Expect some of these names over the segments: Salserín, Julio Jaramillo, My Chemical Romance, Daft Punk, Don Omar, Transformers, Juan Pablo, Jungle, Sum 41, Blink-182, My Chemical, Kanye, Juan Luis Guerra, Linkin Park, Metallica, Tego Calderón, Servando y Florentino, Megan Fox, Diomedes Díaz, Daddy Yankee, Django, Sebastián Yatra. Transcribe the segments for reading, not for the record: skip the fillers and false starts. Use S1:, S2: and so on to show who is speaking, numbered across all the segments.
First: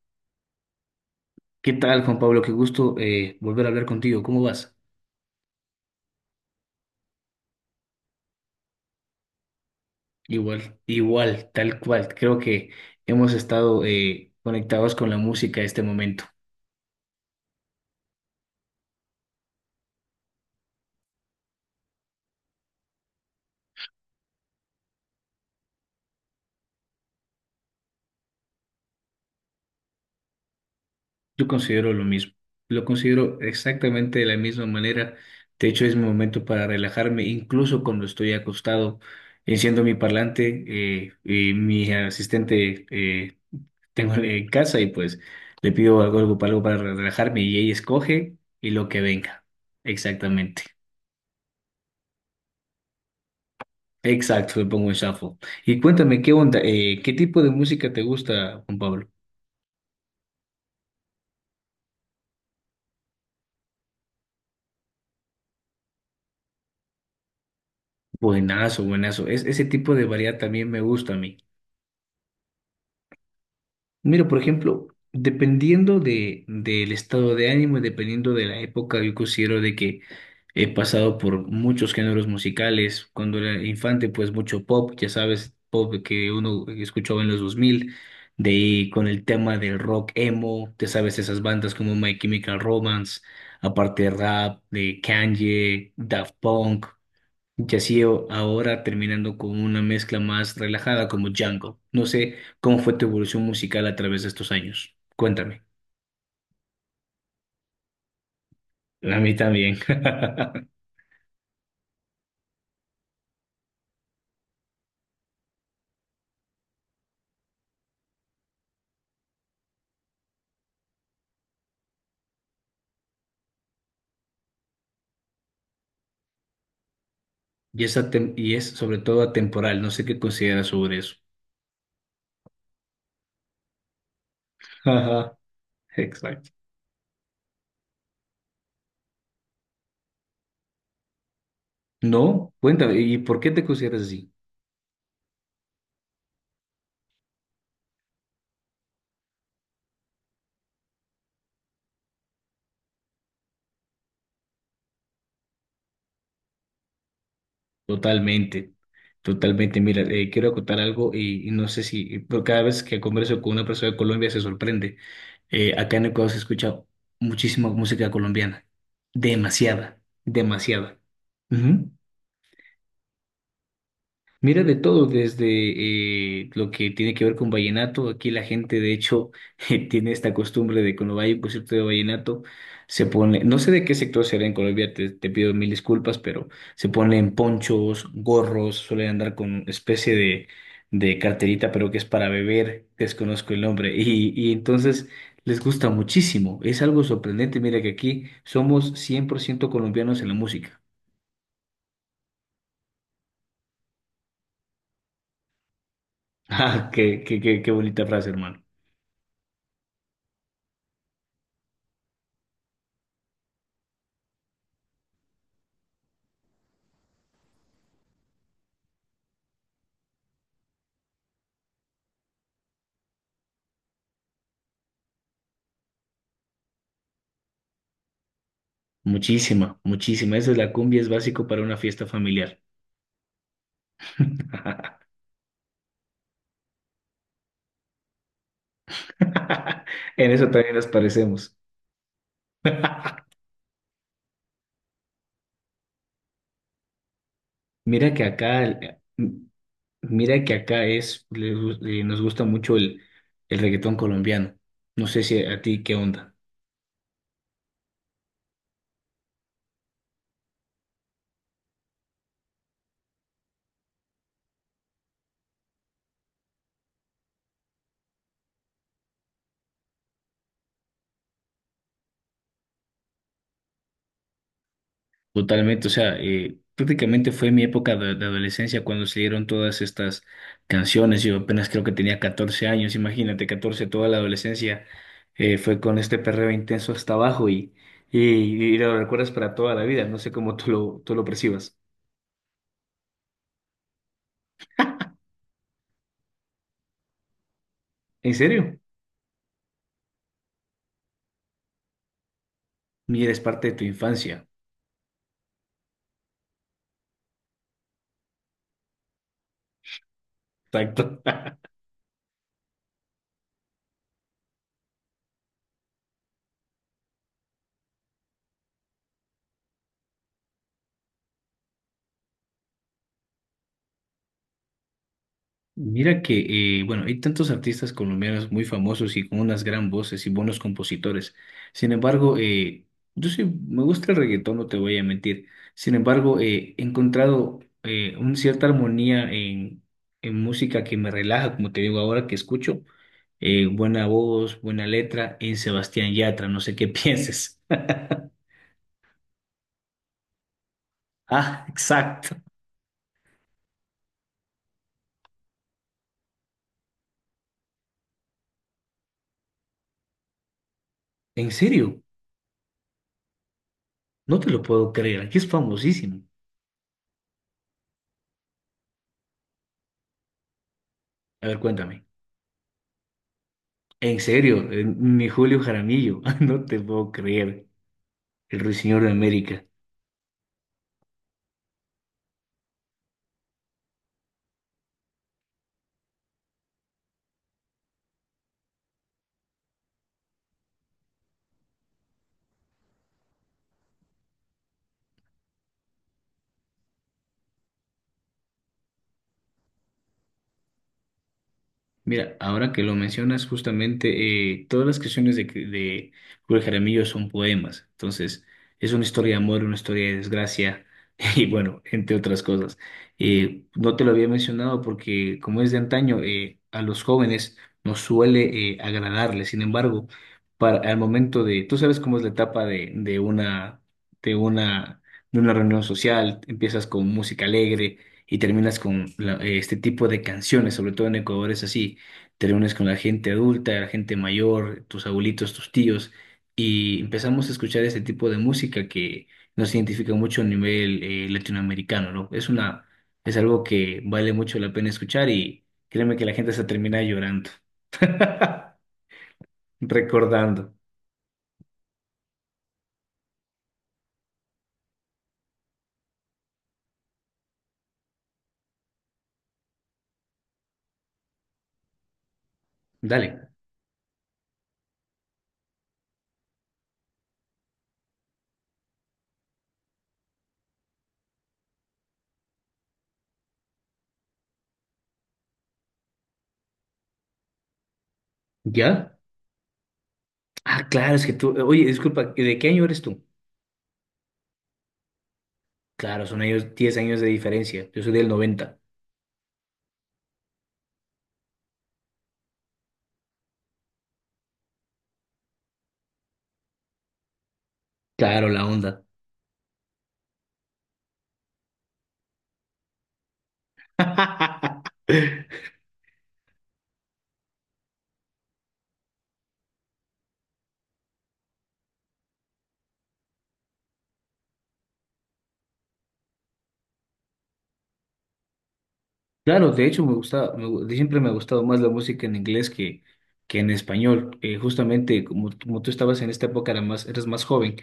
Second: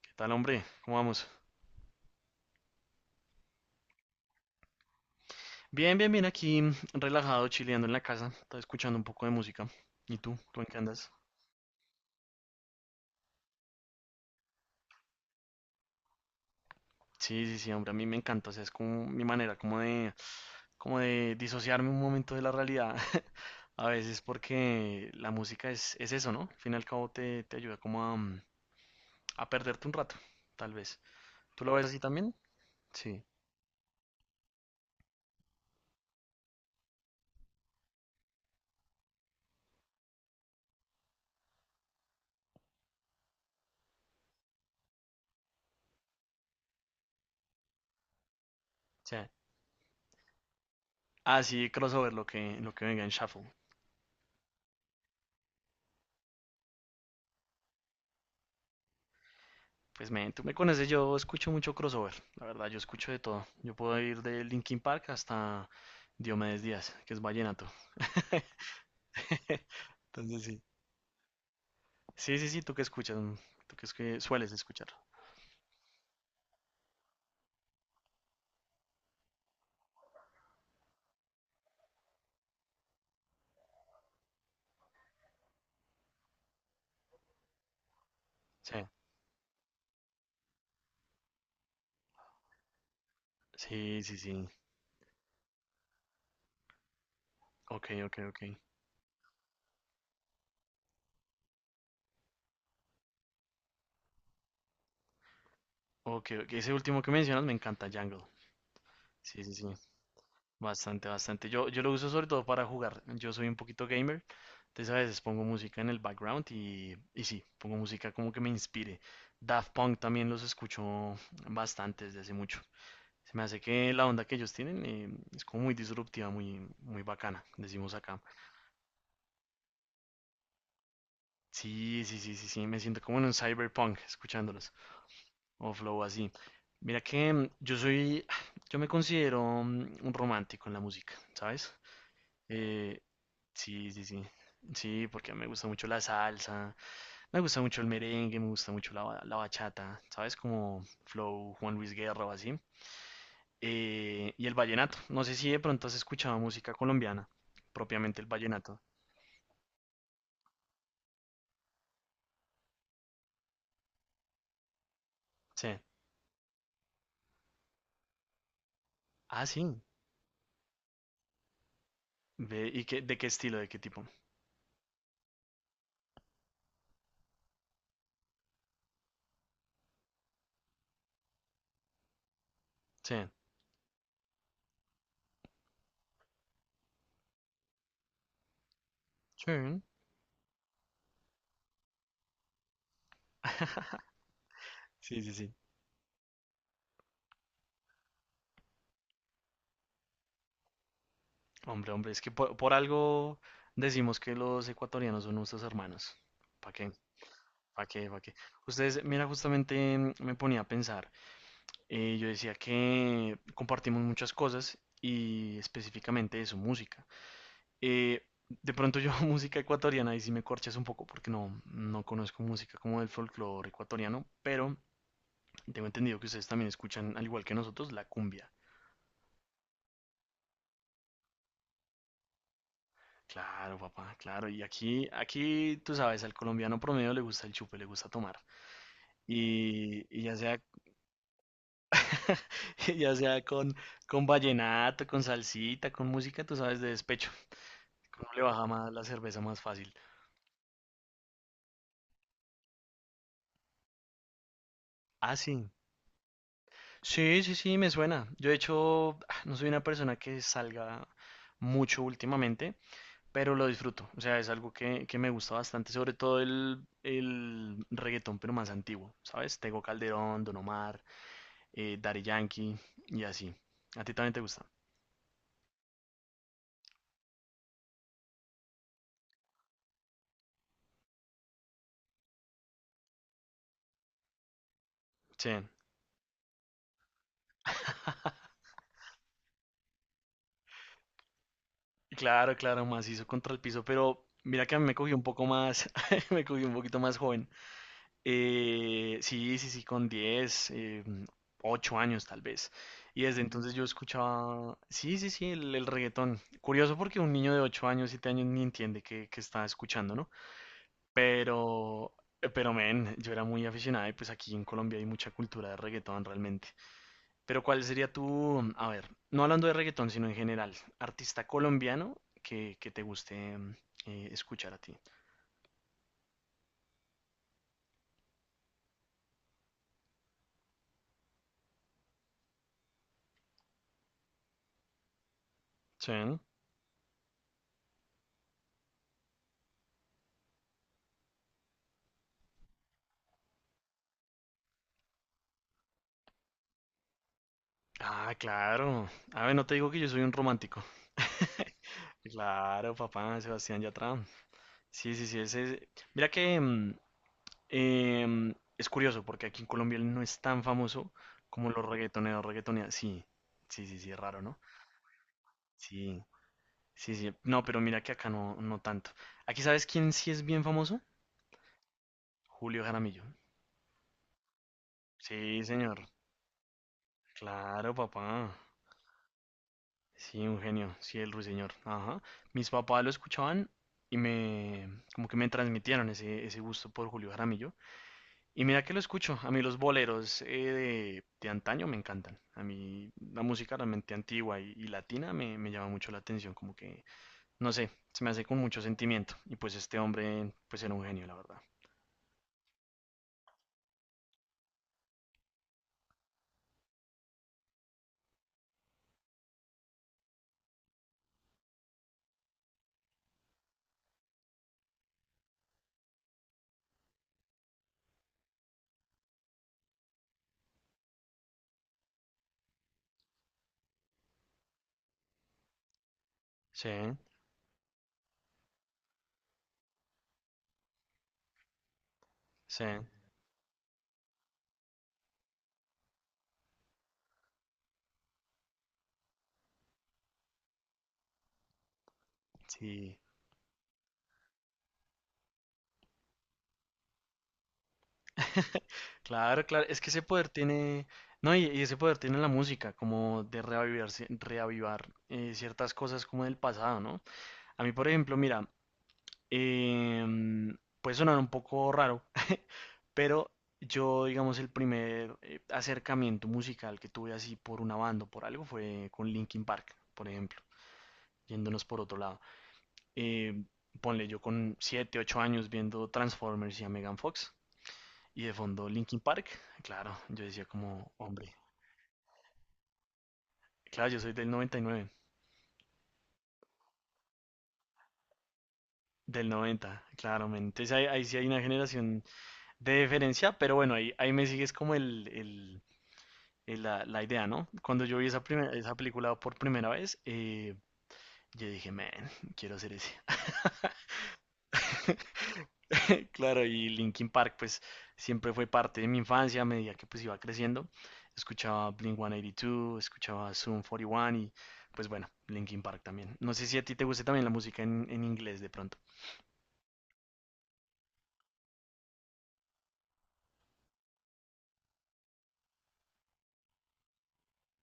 S1: ¿Qué tal, hombre? ¿Cómo vamos?
S2: ¿Qué tal, Juan Pablo? Qué gusto volver a hablar contigo. ¿Cómo vas?
S1: Bien, bien, bien, aquí relajado, chileando en la casa, estaba escuchando un poco de música. ¿Y tú? ¿Tú en
S2: Igual,
S1: qué andas?
S2: igual, tal cual. Creo que hemos estado conectados con la música este momento.
S1: Sí, sí, sí, hombre, a mí me encanta, o sea, es como mi manera, como de disociarme un momento de la realidad, a veces porque la música es eso, ¿no? Al fin y al cabo te ayuda como a perderte un rato, tal vez.
S2: Yo
S1: ¿Tú lo ves
S2: considero
S1: así
S2: lo mismo.
S1: también?
S2: Lo
S1: Sí,
S2: considero exactamente de la misma manera. De hecho, es mi momento para relajarme, incluso cuando estoy acostado. Enciendo mi parlante y mi asistente tengo en casa y pues le pido algo para relajarme y ella escoge y lo que
S1: o sea,
S2: venga. Exactamente.
S1: así crossover, lo que venga en shuffle.
S2: Exacto, le pongo en shuffle. Y cuéntame, ¿qué onda? ¿Qué tipo de música te gusta, Juan Pablo?
S1: Pues, men, tú me conoces, yo escucho mucho crossover, la verdad, yo escucho de todo. Yo puedo ir de Linkin Park hasta Diomedes Díaz, que es vallenato.
S2: Buenazo, buenazo. Es, ese tipo de variedad
S1: Entonces, sí.
S2: también me gusta a mí.
S1: Sí, sí, sí, tú que escuchas, es que
S2: Mira, por
S1: sueles
S2: ejemplo,
S1: escuchar.
S2: dependiendo del estado de ánimo y dependiendo de la época, yo considero de que he pasado por muchos géneros musicales. Cuando era infante, pues mucho pop, ya sabes, pop que uno escuchaba en los 2000, de
S1: Sí,
S2: ahí con el tema del rock emo, te sabes esas bandas como My Chemical Romance,
S1: sí,
S2: aparte
S1: sí, sí.
S2: rap, de Kanye, Daft Punk. Y
S1: Ok,
S2: así
S1: ok, ok.
S2: ahora terminando con una mezcla más relajada como Django. No sé cómo fue tu evolución musical a través de estos años. Cuéntame.
S1: Ok, ok, ese último que mencionas me encanta, Jungle.
S2: A mí
S1: Sí, sí, sí.
S2: también.
S1: Bastante, bastante. Yo lo uso sobre todo para jugar. Yo soy un poquito gamer, entonces a veces pongo música en el background y sí, pongo música como que me inspire. Daft Punk también los escucho bastante desde hace mucho. Se me hace que la onda que ellos tienen es como muy disruptiva, muy, muy bacana,
S2: Y
S1: decimos
S2: es,
S1: acá.
S2: y es sobre todo atemporal. No sé qué consideras sobre eso.
S1: Sí, sí, sí, sí, sí, me siento como en un cyberpunk escuchándolos,
S2: Ajá,
S1: o flow así.
S2: exacto.
S1: Mira que yo me considero un romántico en la música, ¿sabes?
S2: No, cuéntame.
S1: Eh,
S2: ¿Y por qué te
S1: Sí,
S2: consideras
S1: sí, sí.
S2: así?
S1: Sí, porque me gusta mucho la salsa, me gusta mucho el merengue, me gusta mucho la bachata, ¿sabes? Como Flow, Juan Luis Guerra o así. Y el vallenato. No sé si de pronto has escuchado música colombiana, propiamente el
S2: Totalmente,
S1: vallenato.
S2: totalmente. Mira, quiero contar algo y no sé si, pero cada vez que converso con una persona de Colombia se sorprende.
S1: Sí.
S2: Acá en Ecuador se escucha muchísima música colombiana,
S1: Ah, sí.
S2: demasiada, demasiada. Ujú.
S1: Ve, ¿y qué, de qué estilo, de qué tipo?
S2: Mira de todo, desde lo que tiene que ver con vallenato. Aquí la gente, de hecho, tiene esta costumbre de cuando hay un concierto de vallenato, se
S1: Sí.
S2: pone, no sé de qué sector será en Colombia, te pido mil disculpas, pero se ponen ponchos, gorros, suelen andar con
S1: Sí.
S2: especie de carterita, pero que es para beber, desconozco el nombre. Y entonces
S1: Sí, sí, sí.
S2: les gusta muchísimo. Es algo sorprendente. Mira que aquí somos 100% colombianos en la música.
S1: Hombre, hombre, es que por algo decimos que los ecuatorianos son nuestros hermanos. ¿Para
S2: Ah,
S1: qué?
S2: qué, qué, qué, qué
S1: ¿Para
S2: bonita
S1: qué? ¿Para
S2: frase,
S1: qué?
S2: hermano.
S1: Ustedes, mira, justamente me ponía a pensar. Yo decía que compartimos muchas cosas y específicamente eso, música. De pronto yo música ecuatoriana y si me corchas un poco porque no, no conozco música como del folclore ecuatoriano, pero tengo entendido que ustedes también escuchan, al igual que nosotros, la cumbia.
S2: Muchísima, muchísima. Eso es la cumbia, es básico para una fiesta familiar.
S1: Claro, papá, claro. Y aquí, tú sabes, al colombiano promedio le gusta el chupe, le gusta tomar. Y
S2: En eso también nos parecemos.
S1: ya sea con vallenato, con salsita, con música, tú sabes, de despecho.
S2: Mira que
S1: Uno le
S2: acá,
S1: baja más la cerveza más fácil.
S2: mira que acá es, nos gusta mucho el reggaetón colombiano. No sé
S1: Ah,
S2: si a
S1: sí.
S2: ti qué onda.
S1: Sí, sí, sí, me suena. Yo, de hecho, no soy una persona que salga mucho últimamente, pero lo disfruto. O sea, es algo que me gusta bastante, sobre todo el reggaetón, pero más antiguo, ¿sabes? Tego Calderón, Don Omar, Daddy Yankee y así. ¿A ti también te gusta?
S2: Totalmente, o sea, prácticamente fue mi época de adolescencia cuando salieron todas estas canciones. Yo apenas creo que tenía 14 años, imagínate, 14, toda la adolescencia
S1: Sí.
S2: fue con este perreo intenso hasta abajo y lo recuerdas para toda la vida. No sé cómo tú lo percibas.
S1: Claro, claro, macizo contra el piso, pero mira que a mí me cogió un poco más, me cogió un poquito más joven.
S2: ¿En serio?
S1: Sí, sí, sí, con 8 años tal vez. Y
S2: Mira, es
S1: desde
S2: parte
S1: entonces
S2: de
S1: yo
S2: tu infancia.
S1: escuchaba, sí, sí, sí, el reggaetón. Curioso porque un niño de 8 años, 7 años ni entiende qué está escuchando, ¿no?
S2: Exacto.
S1: Pero, pero, men, yo era muy aficionado y pues aquí en Colombia hay mucha cultura de reggaetón realmente. Pero ¿cuál sería tu, a ver, no hablando de reggaetón, sino en general, artista colombiano que te guste escuchar a ti?
S2: Mira que, bueno, hay tantos artistas colombianos muy famosos y con unas gran voces y buenos compositores. Sin embargo, yo sí me gusta el reggaetón, no te voy a mentir. Sin embargo,
S1: Sí.
S2: he encontrado una cierta armonía en música que me relaja, como te digo ahora que escucho. Buena voz, buena letra en Sebastián Yatra, no sé qué pienses.
S1: Ah, claro. A ver, no te digo que yo soy un romántico.
S2: Ah, exacto.
S1: Claro, papá, Sebastián Yatra. Sí, sí, sí, mira que es curioso porque aquí en Colombia él no es tan famoso
S2: ¿En
S1: como los
S2: serio?
S1: reggaetoneros, reggaetoneras. Sí, sí, sí, sí, es
S2: No
S1: raro,
S2: te
S1: ¿no?
S2: lo puedo creer, aquí es famosísimo.
S1: Sí, sí, sí. No, pero mira que acá no, no tanto. Aquí, ¿sabes quién sí es bien famoso?
S2: A ver, cuéntame.
S1: Julio Jaramillo.
S2: En serio, mi Julio
S1: Sí, señor.
S2: Jaramillo, no te puedo creer,
S1: Claro, papá.
S2: el ruiseñor de América.
S1: Sí, un genio. Sí, el ruiseñor. Ajá. Mis papás lo escuchaban y como que me transmitieron ese gusto por Julio Jaramillo. Y mira que lo escucho, a mí los boleros de antaño me encantan, a mí la música realmente antigua y latina me llama mucho la atención, como que, no sé, se me hace con mucho sentimiento y pues este hombre pues era un genio, la verdad.
S2: Mira, ahora que lo mencionas, justamente todas las canciones de Julio Jaramillo son poemas. Entonces, es una historia de amor, una historia de desgracia y bueno, entre otras cosas. No te lo había mencionado porque como es de antaño, a los jóvenes nos suele agradarle. Sin embargo, para, al momento de, tú sabes cómo es la etapa de, de una, de una reunión social, empiezas
S1: Sí,
S2: con música alegre y terminas con este tipo de canciones. Sobre todo en Ecuador es así: te reúnes
S1: sí,
S2: con la gente adulta, la gente mayor, tus abuelitos, tus tíos, y empezamos a escuchar ese tipo de música que nos identifica mucho a nivel latinoamericano, ¿no? Es una,
S1: sí.
S2: es algo que vale mucho la pena escuchar y créeme que la gente se termina llorando,
S1: Claro, claro, es que ese poder
S2: recordando.
S1: tiene, no, y ese poder tiene la música, como de reavivar, reavivar ciertas cosas como del pasado, ¿no? A mí, por ejemplo, mira, puede sonar un poco raro,
S2: Dale.
S1: pero yo, digamos, el primer acercamiento musical que tuve así por una banda o por algo fue con Linkin Park, por ejemplo, yéndonos por otro lado. Eh, ponle yo con 7 8 años viendo Transformers y a Megan Fox y de fondo
S2: ¿Ya?
S1: Linkin Park, claro, yo decía
S2: Ah,
S1: como,
S2: claro, es que tú,
S1: hombre,
S2: oye, disculpa, ¿de qué año eres tú?
S1: claro, yo soy del 99.
S2: Claro, son años, 10 años de diferencia, yo soy del noventa.
S1: Del 90, claramente. Entonces ahí, ahí, sí hay una generación de diferencia, pero bueno, ahí me sigues como la idea, ¿no? Cuando yo vi esa,
S2: Claro, la
S1: primer- esa
S2: onda.
S1: película por primera vez, yo dije, man, quiero hacer ese. Claro, y Linkin Park, pues siempre fue parte de mi infancia a medida que pues iba creciendo. Escuchaba Blink-182, escuchaba Zoom 41 y uno y pues bueno, Linkin Park también. No sé si a ti te guste también la música en inglés de pronto.
S2: Claro, de hecho me gusta, siempre me ha gustado más la música en inglés que en español. Justamente como tú estabas en esta época, era más, eras más joven.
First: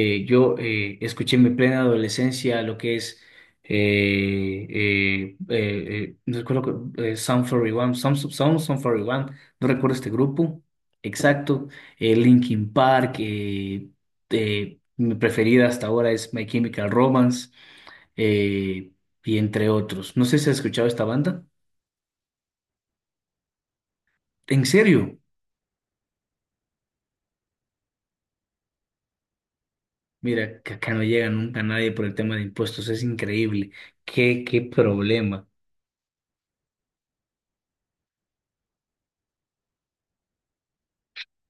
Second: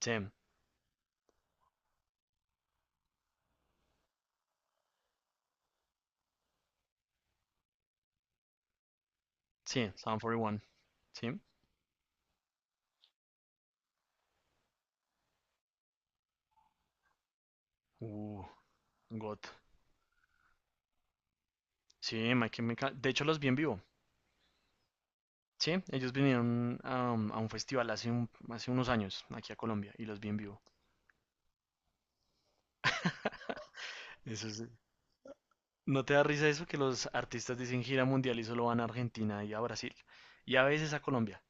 S1: Sí,
S2: yo escuché en mi plena adolescencia lo que es, eh, eh, no recuerdo, Sum 41, Sum 41, no
S1: sí,
S2: recuerdo este
S1: Sound
S2: grupo
S1: 41, sí.
S2: exacto. Linkin Park, mi preferida hasta ahora es My Chemical Romance
S1: Uh,
S2: eh, y
S1: God.
S2: entre otros. No sé si has escuchado esta banda.
S1: Sí, de hecho, los vi en vivo.
S2: ¿En serio?
S1: Sí, ellos vinieron a un festival hace unos años aquí a Colombia y los vi en vivo.
S2: Mira, que acá no llega nunca nadie por el tema de impuestos. Es increíble. ¿Qué,
S1: Eso
S2: qué
S1: es,
S2: problema?
S1: ¿No te da risa eso que los artistas dicen gira mundial y solo van a Argentina y a Brasil y a veces a Colombia?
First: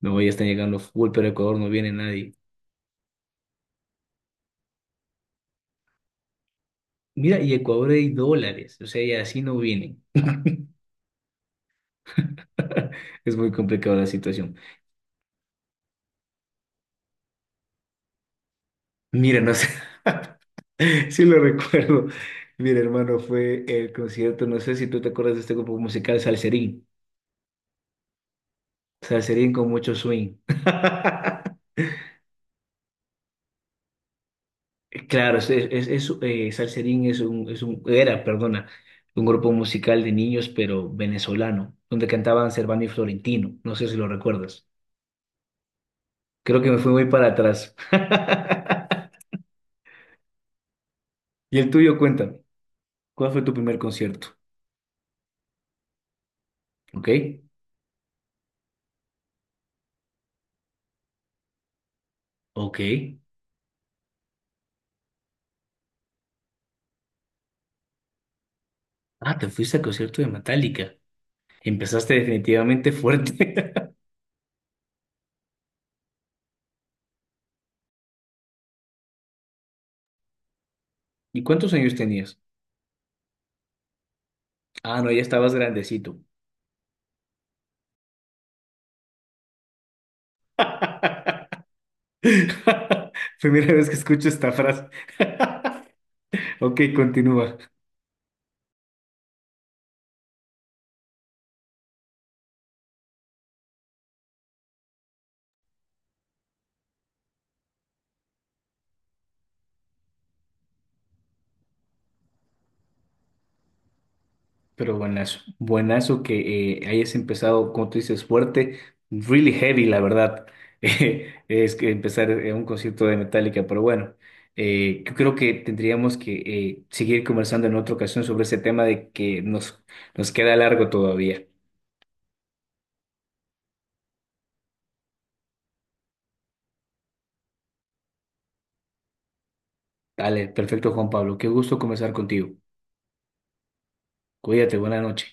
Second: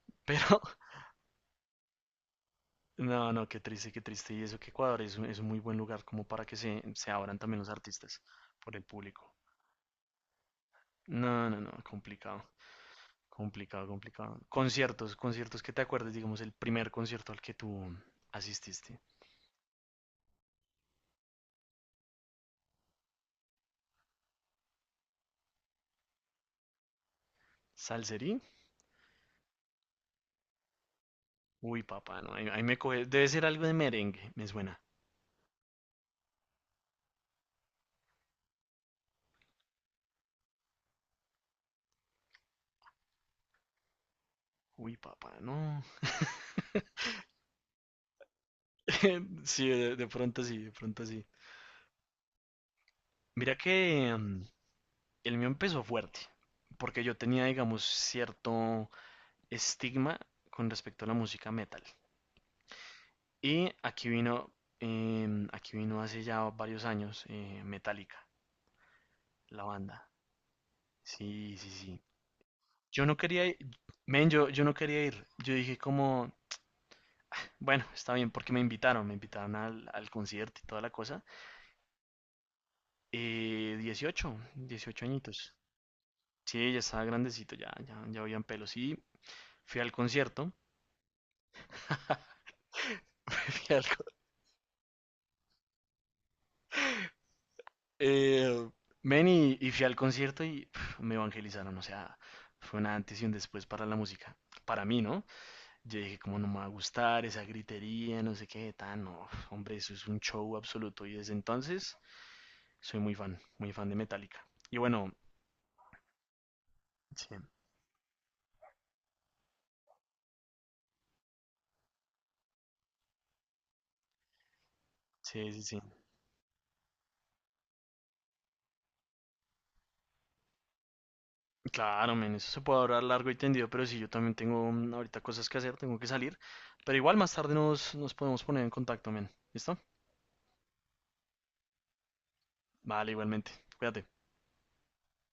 S2: No, ya están
S1: Pero
S2: llegando full, pero a Ecuador no viene nadie.
S1: no, no, qué triste, qué triste. Y eso que Ecuador es es un muy buen lugar como para que se abran
S2: Mira, y
S1: también los
S2: Ecuador hay
S1: artistas por
S2: dólares.
S1: el
S2: O sea, y
S1: público.
S2: así no vienen.
S1: No, no, no, complicado,
S2: Es muy
S1: complicado,
S2: complicada la
S1: complicado.
S2: situación.
S1: Conciertos, conciertos que te acuerdes, digamos, el primer concierto al que tú asististe.
S2: Mira, no sé. Sí lo recuerdo. Mira, hermano, fue el concierto. No sé si tú te acuerdas de este grupo musical, Salserín.
S1: ¿Salserí?
S2: Salserín con mucho swing.
S1: Uy, papá, no, ahí me coge. Debe ser algo de merengue, me suena.
S2: Claro, es, Salserín es un, era, perdona, un grupo musical de niños, pero venezolano, donde cantaban Servando y Florentino. No sé si lo recuerdas.
S1: Uy, papá, no.
S2: Creo que me fui muy para atrás.
S1: Sí, de pronto sí, de pronto sí.
S2: Y el tuyo, cuéntame, ¿cuál fue tu
S1: Mira que
S2: primer concierto?
S1: el mío empezó fuerte, porque
S2: ¿Ok?
S1: yo tenía, digamos, cierto estigma con respecto a la música metal.
S2: Ok.
S1: Y aquí vino hace ya varios años, Metallica,
S2: Ah, te
S1: la
S2: fuiste al
S1: banda.
S2: concierto de Metallica.
S1: Sí, sí, sí.
S2: Empezaste definitivamente
S1: Yo no quería ir,
S2: fuerte.
S1: men, yo no quería ir. Yo dije como, bueno, está bien, porque me invitaron al concierto y toda la cosa.
S2: ¿Y cuántos años tenías?
S1: 18,
S2: Ah,
S1: 18
S2: no, ya estabas
S1: añitos.
S2: grandecito.
S1: Sí, ya estaba grandecito, ya, ya, ya habían pelos. Y fui al concierto.
S2: Primera
S1: Fui al
S2: vez que
S1: co-
S2: escucho esta frase. Ok, continúa.
S1: eh, Ven y fui al concierto y pf, me evangelizaron. O sea, fue un antes y un después para la música. Para mí, ¿no? Yo dije, como no me va a gustar esa gritería, no sé qué, tan, no, hombre, eso es un show absoluto. Y desde entonces soy muy fan de Metallica. Y
S2: Pero
S1: bueno,
S2: buenazo, buenazo que hayas
S1: sí,
S2: empezado, como tú dices, fuerte, really heavy, la verdad. Es que empezar un concierto de Metallica, pero bueno, yo creo
S1: sí,
S2: que
S1: sí, sí.
S2: tendríamos que seguir conversando en otra ocasión sobre ese tema de que nos, nos queda largo todavía.
S1: Claro, men, eso se puede hablar largo y tendido, pero sí, yo también tengo ahorita cosas que hacer, tengo que salir. Pero igual más tarde nos podemos poner en contacto, men. ¿Listo?
S2: Dale, perfecto, Juan Pablo. Qué gusto conversar contigo.
S1: Vale, igualmente. Cuídate.
S2: Cuídate, buena noche.